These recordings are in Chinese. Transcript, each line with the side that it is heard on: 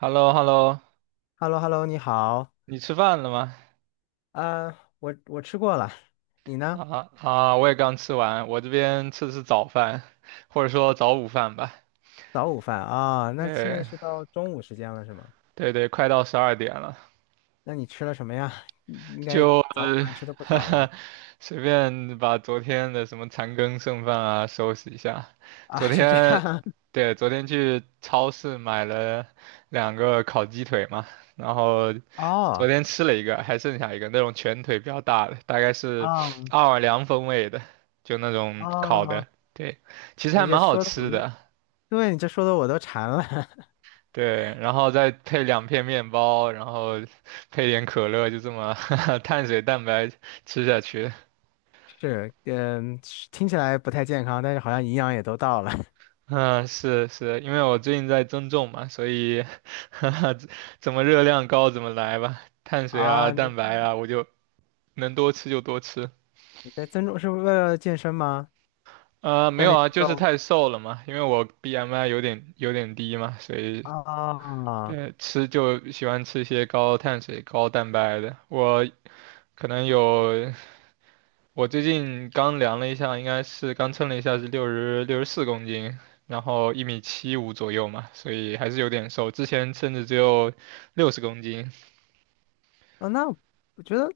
right: h e l l o h e l l o
left: hello hello 你好。
right: 你吃饭了吗？
left: 啊，我吃过了，你呢？
right: 我也刚吃完，我这边吃的是早饭，或者说早午饭吧。
left: 早午饭啊，那现在
right: 对
left: 是到中午时间了是吗？
right: 对，快到12点了。
left: 那你吃了什么呀？应该
right: 就
left: 早午饭吃的不少吧？
right: 呃 随便把昨天的什么残羹剩饭啊收拾一下。
left: 啊，
right: 昨
left: 是这
right: 天，
left: 样。
right: 对，昨天去超市买了2个烤鸡腿嘛，然后昨
left: 哦，
right: 天吃了一个，还剩下一个那种全腿比较大的，大概是
left: 哦，
right: 奥尔良风味的，就那种烤
left: 哦，
right: 的。对，其实还
left: 你这
right: 蛮好
left: 说的我
right: 吃
left: 都，
right: 的。
left: 对，你这说的我都馋了。
right: 对，然后再配两片面包，然后配点可乐，就这么 碳水蛋白吃下去。
left: 是，嗯，是听起来不太健康，但是好像营养也都到了。
right: 嗯，是，因为我最近在增重嘛，所以 哈哈，怎么热量高怎么来吧，碳水啊、
left: 啊，那
right: 蛋白啊，我就能多吃就多吃。
left: 你在增重是为了健身吗？
right: 啊、没
left: 锻
right: 有
left: 炼
right: 啊，
left: 肌
right: 就是
left: 肉
right: 太瘦了嘛，因为我 BMI 有点低嘛，所以
left: 啊，
right: 对吃就喜欢吃一些高碳水、高蛋白的。我可能有我最近刚量了一下，应该是刚称了一下是六十四公斤，然后1米75左右嘛，所以还是有点瘦。之前甚至只有60公斤
left: 啊，那我觉得。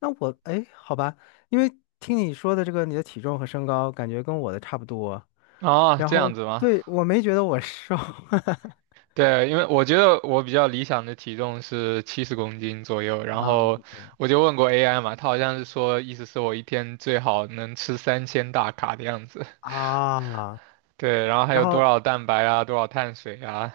left: 那我哎，好吧，因为听你说的这个你的体重和身高，感觉跟我的差不多。
right: 啊，
left: 然
right: 这
left: 后
right: 样子吗？
left: 对，我没觉得我瘦
right: 对，因为我觉得我比较理想的体重是70公斤左右，然
left: 啊
right: 后
left: ，OK
right: 我就问过 AI 嘛，他好像是说意思是我一天最好能吃3000大卡的样子。
left: 啊。
right: 对，然后还
left: 然
right: 有多
left: 后
right: 少蛋白啊，多少碳水啊？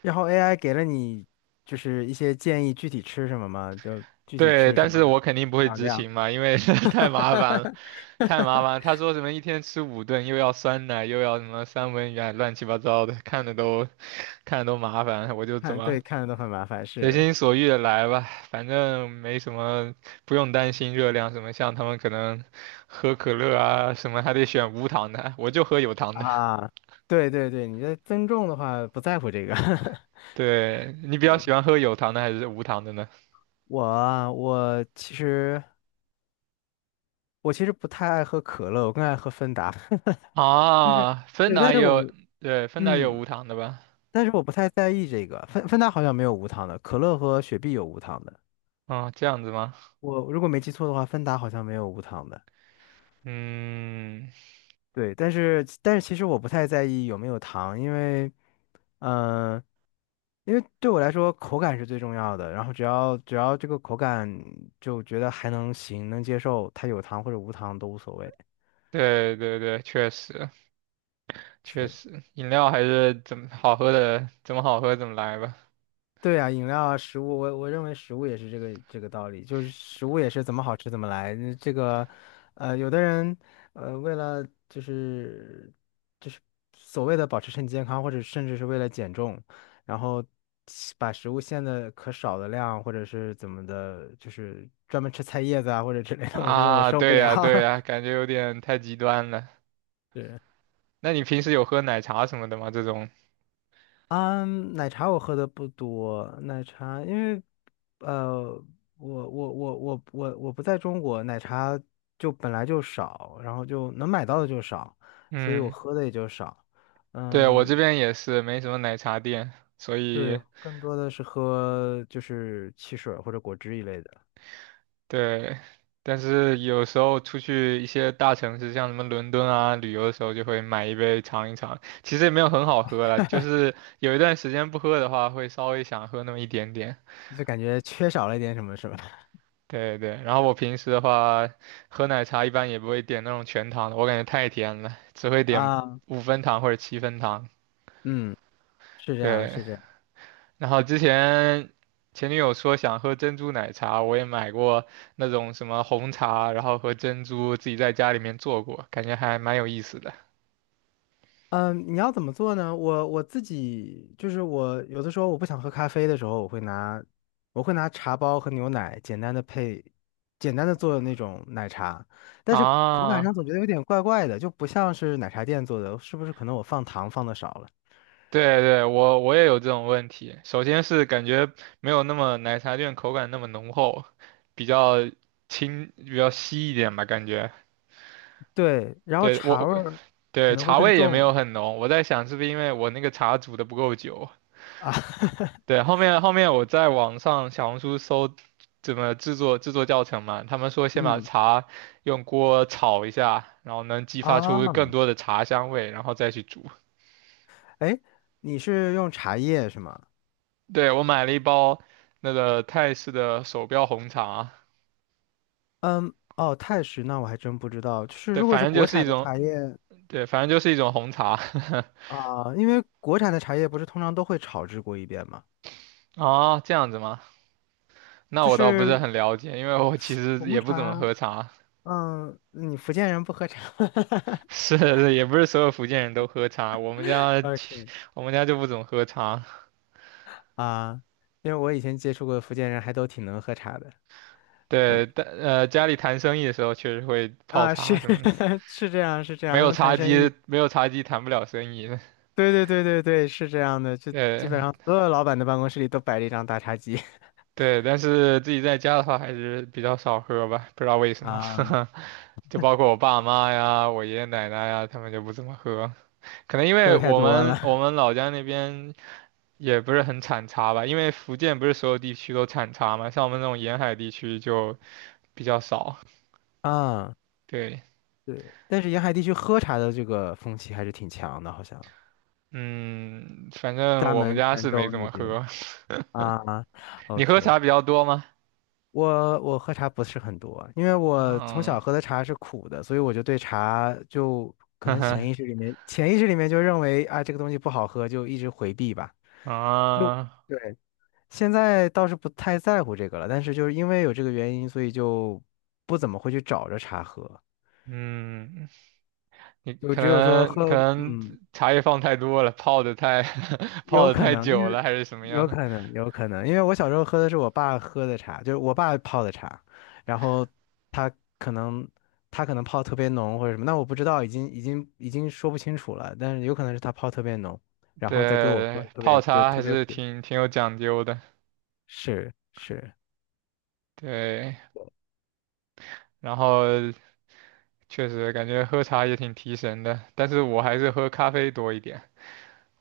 left: 然后 AI 给了你就是一些建议，具体吃什么吗？就具体
right: 对，
left: 吃什
right: 但
left: 么
right: 是我肯定不
left: 多
right: 会
left: 少
right: 执
left: 量？
right: 行嘛，因为 太麻烦了。太麻烦了他说什么1天吃5顿，又要酸奶，又要什么三文鱼啊，乱七八糟的，看的都 看的都麻烦。我就怎
left: 看
right: 么
left: 对，看着都很麻烦，
right: 随
left: 是
right: 心所欲的来吧，反正没什么，不用担心热量什么。像他们可能喝可乐啊什么，还得选无糖的，我就喝有 糖的。
left: 啊，对对对，你的增重的话不在乎这个。
right: 对，你比较喜欢
left: 对。
right: 喝有糖的还是无糖的呢？
left: 我啊我其实。我其实不太爱喝可乐，我更爱喝芬达。就是，
right: 啊，芬
left: 对，但
right: 达也
left: 是我
right: 有，对，芬达也有
left: 嗯，
right: 无糖的吧？
left: 但是我不太在意这个。芬达好像没有无糖的，可乐和雪碧有无糖的。
right: 啊，这样子吗？
left: 我如果没记错的话，芬达好像没有无糖的。
right: 嗯，
left: 对，但是但是其实我不太在意有没有糖，因为嗯、呃因为对我来说口感是最重要的。然后只要这个口感就觉得还能行，能接受，它有糖或者无糖都无所谓。
right: 对对对，确实。确
left: 是。
right: 实，饮料还是怎么好喝的，怎么好喝怎么来吧。
left: 对啊，饮料啊，食物，我认为食物也是这个这个道理，就是食物也是怎么好吃怎么来。嗯这个，有的人，为了就是所谓的保持身体健康，或者甚至是为了减重，然后吃把食物限的可少的量，或者是怎么的，就是专门吃菜叶子啊或者之类的，我觉得我
right: 啊，
left: 受不
right: 对
left: 了。
right: 呀，对呀，感觉有点太极端了。
left: 对啊
right: 那你平时有喝奶茶什么的吗？这种？
left: 嗯，奶茶我喝的不多，奶茶因为，呃，我不在中国，奶茶就本来就少，然后就能买到的就少，所以我
right: 嗯，
left: 喝的也就少。
right: 对，我这
left: 嗯，
right: 边也是没什么奶茶店，所以
left: 对，更多的是喝就是汽水儿或者果汁一类的，
right: 对，但是有时候出去一些大城市，像什么伦敦啊，旅游的时候就会买一杯尝一尝。其实也没有很好喝了，就是有一段时间不喝的话，会稍微想喝那么一点点。
left: 就感觉缺少了一点什么什么。
right: 对对，然后我平时的话，喝奶茶一般也不会点那种全糖的，我感觉太甜了，只会点
left: 啊，
right: 5分糖或者7分糖。
left: 嗯，是这样，
right: 对，
left: 是这样。
right: 然后之前前女友说想喝珍珠奶茶，我也买过那种什么红茶，然后和珍珠自己在家里面做过，感觉还蛮有意思的。
left: 嗯，你要怎么做呢？我自己就是我有的时候我不想喝咖啡的时候，我会拿茶包和牛奶简单的配，简单的做那种奶茶，但是口感上
right: 啊，
left: 总觉得有点怪怪的，就不像是奶茶店做的，是不是可能我放糖放的少了？
right: 对对，我也有这种问题。首先是感觉没有那么奶茶店口感那么浓厚，比较轻，比较稀一点吧，感觉。
left: 对，然后
right: 对，
left: 茶味
right: 我
left: 儿可
right: 对，
left: 能会
right: 茶
left: 更
right: 味也没
left: 重
right: 有很浓。我在想是不是因为我那个茶煮的不够久？
left: 啊，
right: 对，后面我在网上小红书搜怎么制作教程嘛，他们说先把
left: 嗯
right: 茶用锅炒一下，然后能激发
left: 啊，
right: 出更多的茶香味，然后再去煮。
left: 哎，你是用茶叶是吗？
right: 对，我买了一包那个泰式的手标红茶，
left: 嗯，哦，泰式那我还真不知道，就是
right: 对，
left: 如果
right: 反
left: 是
right: 正就
left: 国
right: 是一
left: 产的
right: 种
left: 茶叶。
right: 对，反正就是一种红茶。
left: 啊，因为国产的茶叶不是通常都会炒制过一遍吗？
right: 啊，这样子吗？那
left: 就
right: 我倒不是
left: 是
right: 很了解，因为我其实
left: 红
right: 也不怎么
left: 茶，
right: 喝茶。
left: 嗯，你福建人不喝茶
right: 是是也不是所有福建人都喝茶，
left: ，OK
right: 我们家就不怎么喝茶。
left: 啊，因为我以前接触过福建人，还都挺能喝茶的
right: 对，但家里谈生意的时候确实会泡
left: 啊，是
right: 茶什么的，
left: 是这样是这样，他们谈生意，
right: 没有茶几谈不了生意。
left: 对对对对对，是这样的，就基
right: 对
left: 本上所有老板的办公室里都摆着一张大茶几
right: 对，但是自己在家的话还是比较少喝吧，不知道为什么。
left: 啊，
right: 就包括我爸妈呀、我爷爷奶奶呀，他们就不怎么喝，可能因
left: 喝
right: 为
left: 的太
right: 我
left: 多
right: 们我
left: 了
right: 们老家那边也不是很产茶吧，因为福建不是所有地区都产茶嘛，像我们这种沿海地区就比较少。
left: 啊，
right: 对，
left: 对，但是沿海地区喝茶的这个风气还是挺强的，好像
right: 嗯，反正
left: 厦
right: 我们
left: 门、
right: 家
left: 泉
right: 是没
left: 州
right: 怎
left: 那
right: 么
left: 边。
right: 喝。
left: 啊
right: 你喝
left: ，OK,
right: 茶比较多吗？
left: 我我喝茶不是很多，因为我从
right: 嗯，
left: 小喝的茶是苦的，所以我就对茶就 可
right: 呵
left: 能潜
right: 呵，
left: 意识里面潜意识里面就认为啊这个东西不好喝，就一直回避吧。就
right: 啊，
left: 对，现在倒是不太在乎这个了，但是就是因为有这个原因，所以就不怎么会去找着茶喝，
right: 嗯，你
left: 就
right: 可
left: 只有说
right: 能可
left: 喝，
right: 能
left: 嗯，
right: 茶叶放太多了，泡的太 泡
left: 有
right: 的
left: 可
right: 太
left: 能，因
right: 久
left: 为
right: 了，还是什么
left: 有
right: 样？
left: 可能，有可能，因为我小时候喝的是我爸喝的茶，就是我爸泡的茶，然后他可能泡特别浓或者什么，那我不知道，已经说不清楚了，但是有可能是他泡特别浓，然后再给我喝，
right: 对，
left: 特
right: 泡
left: 别就
right: 茶
left: 特
right: 还
left: 别
right: 是
left: 苦。
right: 挺有讲究的。
left: 是是，
right: 对，然后确实感觉喝茶也挺提神的，但是我还是喝咖啡多一点。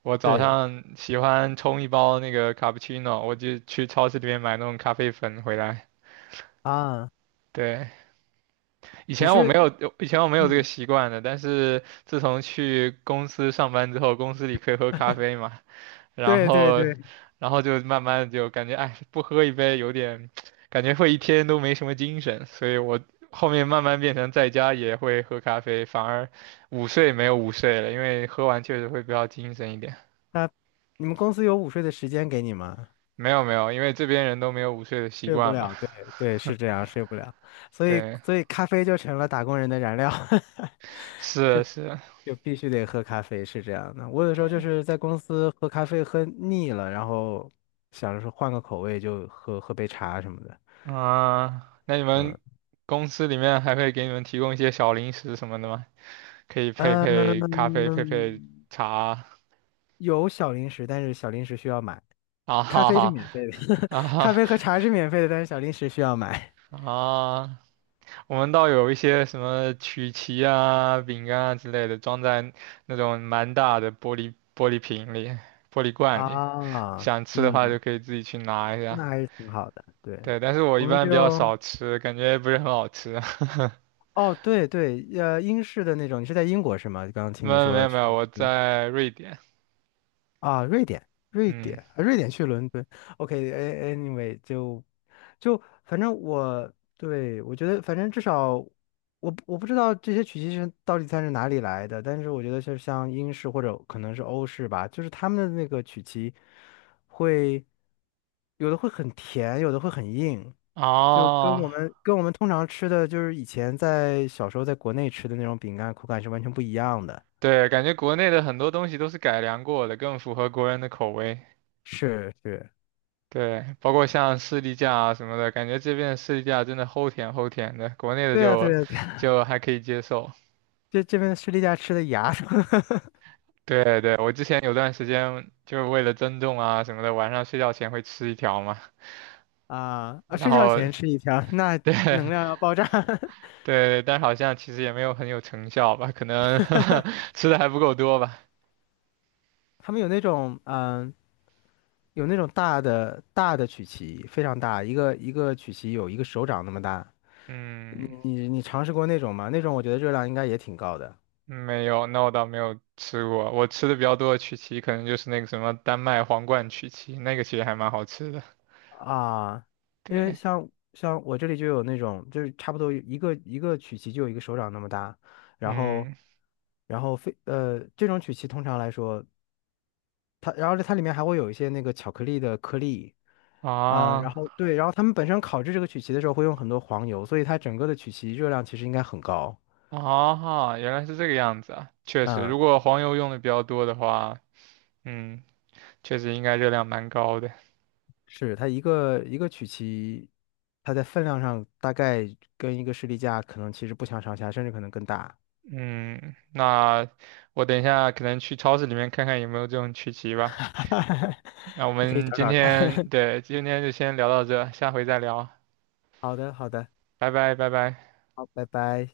right: 我早
left: 对
right: 上喜欢冲一包那个卡布奇诺，我就去超市里面买那种咖啡粉回来。
left: 啊，
right: 对，以
left: 你
right: 前我没
left: 是
right: 有，以前我没有这个
left: 嗯，
right: 习惯的，但是自从去公司上班之后，公司里可以喝咖啡嘛，然
left: 对对
right: 后，
left: 对，
right: 然后就慢慢地就感觉，哎，不喝一杯有点，感觉会一天都没什么精神，所以我后面慢慢变成在家也会喝咖啡，反而午睡没有午睡了，因为喝完确实会比较精神一点。
left: 那你们公司有午睡的时间给你吗？
right: 没有没有，因为这边人都没有午睡的习
left: 睡不
right: 惯嘛。
left: 了，对 对，是这样，睡不了，所以
right: 对，
left: 所以咖啡就成了打工人的燃料。
right: 是是，
left: 就必须得喝咖啡，是这样的。我有时候
right: 对，
left: 就是在公司喝咖啡喝腻了，然后想着说换个口味，就喝喝杯茶什么的。
right: 啊，那你们
left: 嗯，
right: 公司里面还会给你们提供一些小零食什么的吗？可以配咖啡，配
left: 嗯，
right: 茶。
left: 有小零食，但是小零食需要买。
right: 啊
left: 咖
right: 哈
left: 啡是
right: 哈
left: 免费的，
right: 啊
left: 咖
right: 哈
left: 啡和茶是免费的，但是小零食需要买。
right: 啊！我们倒有一些什么曲奇啊、饼干啊之类的，装在那种蛮大的玻璃瓶里、玻璃罐里，
left: 啊，
right: 想吃的话就
left: 嗯，
right: 可以自己去拿一下。
left: 那还是挺好的。对，
right: 对，但是我一
left: 我们
right: 般比较
left: 就，
right: 少吃，感觉不是很好吃。
left: 哦，对对，呃，英式的那种，你是在英国是吗？刚刚听
right: 没
left: 你
right: 有没
left: 说
right: 有没
left: 去。
right: 有，我
left: 嗯。
right: 在瑞典。
left: 啊，瑞典，瑞典，
right: 嗯，
left: 啊瑞典去伦敦OK，anyway，就反正我对我觉得，反正至少我不知道这些曲奇是到底算是哪里来的，但是我觉得就是像英式或者可能是欧式吧，就是他们的那个曲奇会有的会很甜，有的会很硬，就跟
right: 哦，
left: 我们通常吃的就是以前在小时候在国内吃的那种饼干口感是完全不一样的。
right: 对，感觉国内的很多东西都是改良过的，更符合国人的口味。
left: 是是，
right: 对，包括像士力架啊什么的，感觉这边的士力架真的齁甜齁甜的，国内的
left: 对啊
right: 就
left: 对啊
right: 就还可以接受。
left: 这边士力架吃的牙
right: 对对，我之前有段时间就是为了增重啊什么的，晚上睡觉前会吃1条嘛，
left: 啊啊！
right: 然
left: 睡觉
right: 后
left: 前吃一条，那
right: 对
left: 能量要爆炸。
right: 对，但是好像其实也没有很有成效吧，可能 吃的还不够多吧。
left: 他们有那种嗯，有那种大的大的曲奇，非常大，一个一个曲奇有一个手掌那么大。你
right: 嗯。
left: 你你尝试过那种吗？那种我觉得热量应该也挺高的
right: 没有，那我倒没有吃过。我吃的比较多的曲奇，可能就是那个什么丹麦皇冠曲奇，那个其实还蛮好吃的。
left: 啊，因为
right: 对，
left: 像我这里就有那种，就是差不多一个一个曲奇就有一个手掌那么大，然后
right: 嗯，
left: 然后非这种曲奇通常来说。它，然后它里面还会有一些那个巧克力的颗粒，然
right: 啊
left: 后对，然后他们本身烤制这个曲奇的时候会用很多黄油，所以它整个的曲奇热量其实应该很高。
right: 啊，原来是这个样子啊。确实，
left: 嗯，
right: 如果黄油用的比较多的话，嗯，确实应该热量蛮高的。
left: 是它一个一个曲奇，它在分量上大概跟一个士力架可能其实不相上下，甚至可能更大。
right: 嗯，那我等一下可能去超市里面看看有没有这种曲奇吧。那我
left: 你可以
right: 们
left: 找
right: 今
left: 找
right: 天，
left: 看。
right: 对，今天就先聊到这，下回再聊，
left: 好的，好的，
right: 拜拜，拜拜。
left: 好，拜拜。